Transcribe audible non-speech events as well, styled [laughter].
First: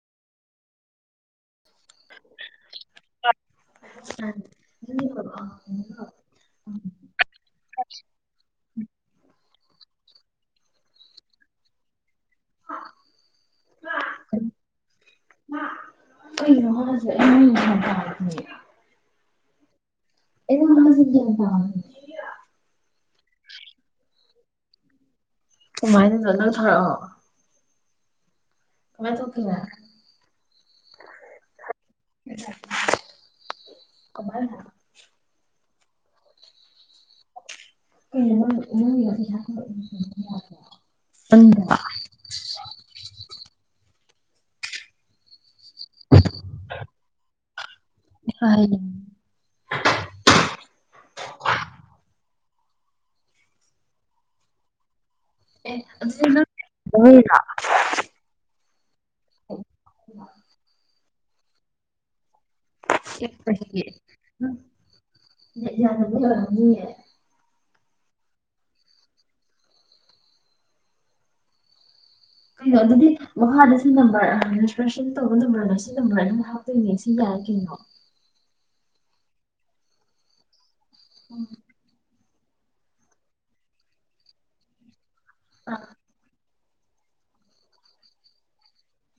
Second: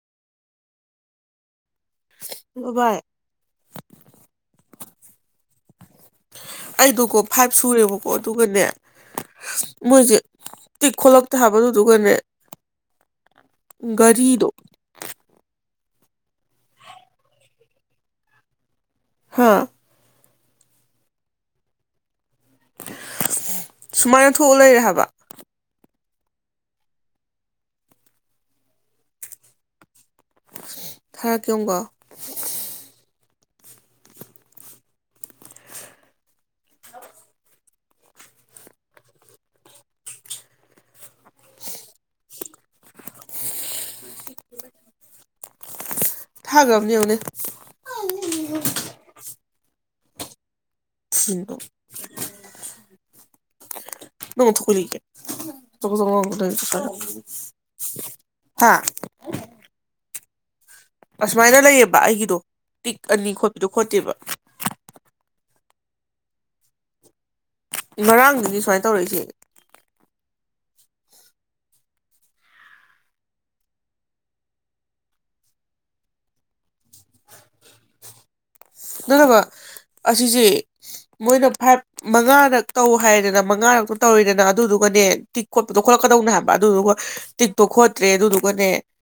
[unintelligible] [unintelligible] five ꯁꯨꯔꯦꯕꯀꯣ ꯑꯗꯨꯒꯅꯦ ꯃꯣꯏꯁꯦ ꯇꯤꯛ ꯈꯣꯠꯂꯛꯇꯦ ꯍꯥꯏꯕꯗꯨꯗꯨꯒꯅꯦ ꯒꯥꯔꯤꯗꯣ ꯑꯩ ꯔꯖ ꯍꯥ ꯑꯩ ꯅ ꯆꯤꯡꯖꯑꯅ ꯇꯥ ꯁꯨꯃꯥꯏꯅ ꯊꯣꯛꯑ ꯂꯩꯔꯦ ꯍꯥꯏꯕ ꯀꯃꯥꯏꯅꯅꯠꯅ ꯊꯔꯛꯑꯣ ꯀꯃꯥꯏ ꯊꯣꯛ ꯀꯈꯤꯕ ꯊꯥꯔꯛꯀꯦꯣꯨꯀꯣ ꯀꯃꯔꯅ ꯑ ꯎ ꯎ ꯊꯥꯒ ꯑꯃꯅꯤꯅꯤ ꯑꯣꯅꯦ ꯁꯤꯕꯨꯣ ꯅꯉ ꯊꯦ ꯑꯦ ꯑꯗꯨꯗꯤ ꯅꯪ ꯂꯧꯔꯤꯔꯣ ꯍꯥ ꯑꯁꯨꯃꯥꯏꯅ ꯂꯩꯌꯦꯕ ꯑꯩꯒꯤꯗꯣ ꯇꯤꯛ ꯑꯦ ꯑꯅꯤ ꯈꯣꯠꯄꯗꯣ ꯈꯣꯠꯇꯦꯕ ꯌꯥꯝꯅꯗ ꯋꯥꯅꯤ ꯉꯔꯥꯡꯗꯨꯗꯤ ꯁꯨꯃꯥꯏꯅ ꯇꯧꯔꯛꯏꯁꯦ ꯀꯩꯅꯣ ꯑꯗꯨꯗꯤ ꯃꯈꯥꯗ ꯁꯤ ꯅꯝꯕꯔꯦꯁꯇ꯭ꯔꯦꯁꯟ ꯇꯧꯕ ꯅꯝꯕꯔꯅ ꯁꯤ ꯅꯝꯕꯔ ꯑꯗꯨꯝ ꯍꯥꯞꯇꯣꯏꯅꯦ ꯁꯤ ꯌꯥꯏ ꯀꯅꯣ ꯅꯠꯇꯕ ꯑꯁꯤꯁꯦ ꯃꯣꯏꯅ ꯐꯥꯏꯚ ꯃꯉꯥꯔꯛ ꯇꯧ ꯍꯥꯏꯗꯅ ꯃꯉꯥꯔꯛꯇ ꯇꯧꯔꯤꯗꯅ ꯑꯗꯨꯗꯨꯒꯅꯦ ꯇꯤꯛ ꯑ ꯈꯣꯠꯄꯗꯣ ꯈꯣꯠꯂꯀꯗꯧꯅꯦ ꯍꯥꯏꯕ ꯑꯗꯨꯗꯨꯒ ꯇꯤꯛꯇꯣ ꯈꯣꯠꯇ꯭ꯔꯦ ꯑꯗꯨꯗꯨꯒꯅꯦ